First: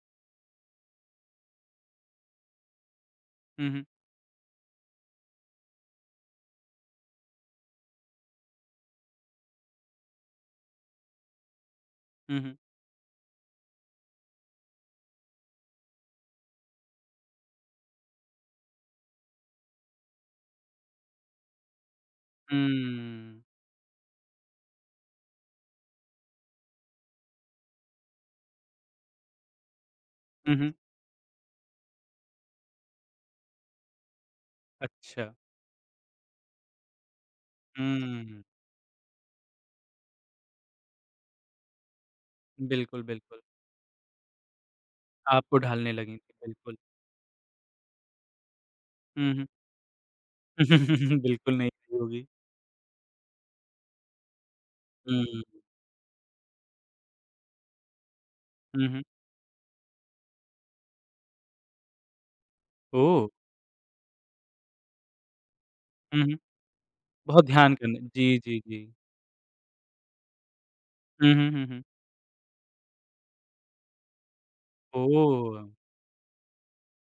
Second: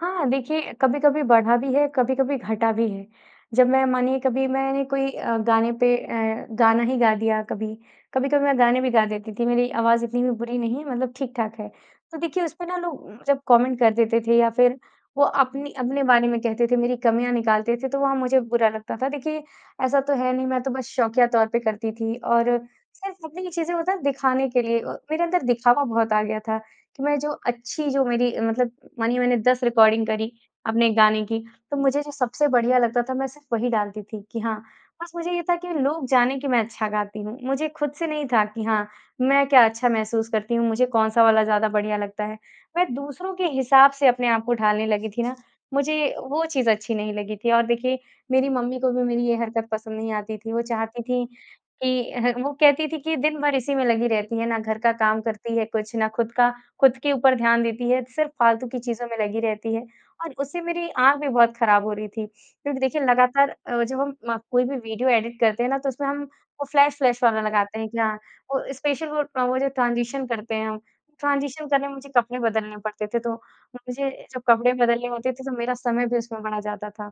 हाँ, देखिए, कभी-कभी बढ़ा भी है, कभी-कभी घटा भी है। जब हुँ, हुँ। मैं मानिए कभी मैंने कोई अ, गाने पे अ, गाना ही गा दिया कभी, कभी-कभी मैं गाने भी गा देती थी मेरी आवाज़ इतनी भी बुरी नहीं, मतलब ठीक-ठाक है। तो हुँ, देखिए उस हुँ। पर ना लोग उम, जब कमेंट कर देते थे या फिर वो अपनी अपने बारे में कहते थे, मेरी कमियाँ निकालते थे तो वहाँ मुझे बुरा लगता था। देखिए ऐसा तो है नहीं मैं तो बस शौकिया तौर पे करती थी। और सिर्फ़ हुँ। अपनी चीजें होता है दिखाने के लिए अ, मेरे अंदर दिखावा बहुत आ गया था कि मैं जो अच्छी जो मेरी अ, मतलब मानिए मैंने 10 रिकॉर्डिंग करी हुँ, हुँ। अपने गाने की। तो मुझे जो सबसे बढ़िया लगता था मैं सिर्फ़ वही डालती थी। कि हाँ, बस मुझे अच्छा। ये था कि लोग जाने कि मैं अच्छा गाती हूँ। मुझे खुद से नहीं हुँ। था कि हाँ, मैं क्या अच्छा महसूस करती हूँ, मुझे कौन-सा वाला ज़्यादा बढ़िया लगता है। मैं बिल्कुल, दूसरों बिल्कुल। के हिसाब से अपने आप को ढालने लगी थी ना आपको ढालने मुझे लगेंगे। वो चीज़ बिल्कुल। अच्छी नहीं लगी थी। और देखिए मेरी मम्मी को भी मेरी हुँ, ये हुँ। हरकत पसंद नहीं आती थी। वो चाहती थी बिल्कुल नहीं शुरू कि अ, होगी। वो कहती थी कि, "दिन भर इसी में लगी रहती है, ना घर का काम हुँ। करती है कुछ ना खुद का खुद के ऊपर ध्यान देती है, सिर्फ़ फालतू की हुँ, हुँ। चीज़ों में लगी रहती है।" और उससे मेरी आँख भी बहुत खराब हो रही थी। क्योंकि देखिए, ओह! लगातार अ, जब हम कोई भी वीडियो एडिट करते हैं ना तो उसमें हुँ, हम हुँ। वो फ्लैश-फ्लैश वाला बहुत ध्यान लगाते हैं। कि करने मे। हाँ, जी, जी, वो जी। स्पेशल वो वो जो ट्रांज़ीशन करते हैं हम, हुँ, हुँ, हुँ, ट्रांज़ीशन हुँ। करने में मुझे कपड़े बदलने पड़ते थे। तो मुझे जब कपड़े बदलने होते थे तो ओह! मेरा समय भी उसमें बड़ा जाता था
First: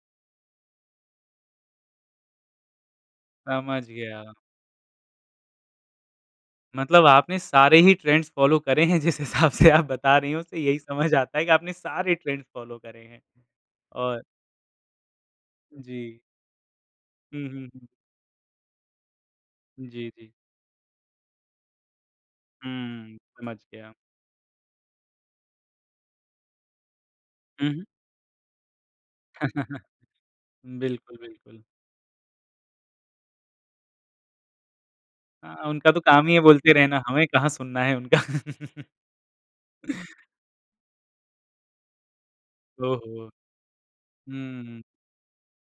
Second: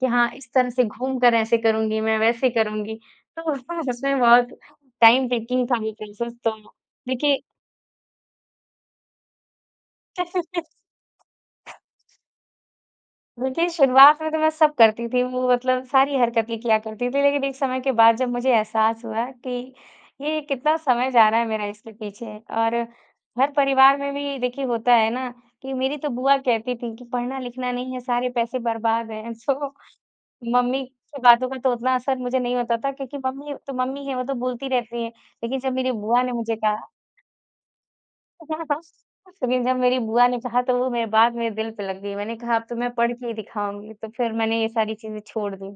कि, हाँ, इस तरह से घूम कर ऐसे करुँगी मैं, वैसे करुँगी। तो उसमें ना समझ सच मे गया। बहुत टाइम टेकिंग था वो प्रॉसेस। तो मतलब देखिए आपने सारे ही ट्रेंड्स फॉलो करे हैं जिस हिसाब से आप बता रही हो। उसे यही समझ आता है कि आपने सारे ट्रेंड्स फॉलो करे हैं। देखिए, शुरुआत और में तो मैं सब करती थी। वो उ, मतलब सारी जी। हरकतें किया करती थी। लेकिन हुँ, एक हुँ, समय हुँ। के बाद जब मुझे एहसास हुआ कि जी, जी। ये कितना समय जा रहा है मेरा इसके पीछे। और हुँ, समझ गया। घर-परिवार में भी देखिए होता है ना कि मेरी तो बुआ कहती थी कि पढ़ना हुँ, लिखना हुँ। नहीं है सारे पैसे बर्बाद है। सो मम्मी बिल्कुल, की बातों का बिल्कुल। तो उतना असर मुझे नहीं होता था क्योंकि मम्मी तो मम्मी है वो तो बोलती रहती हैं। हाँ, लेकिन जब उनका मेरी तो बुआ काम ने ही है मुझे बोलते कहा रहना हमें कहाँ सुनना है उनका। लेकिन जब मेरी बुआ ने कहा तो वो मेरी बात मेरे दिल पे लग गयी। मैंने कहा अब तो मैं ओह पढ़ के हो! ही दिखाऊँगी। तो फिर मैंने ये हुँ। सारी चीज़ें छोड़ दी।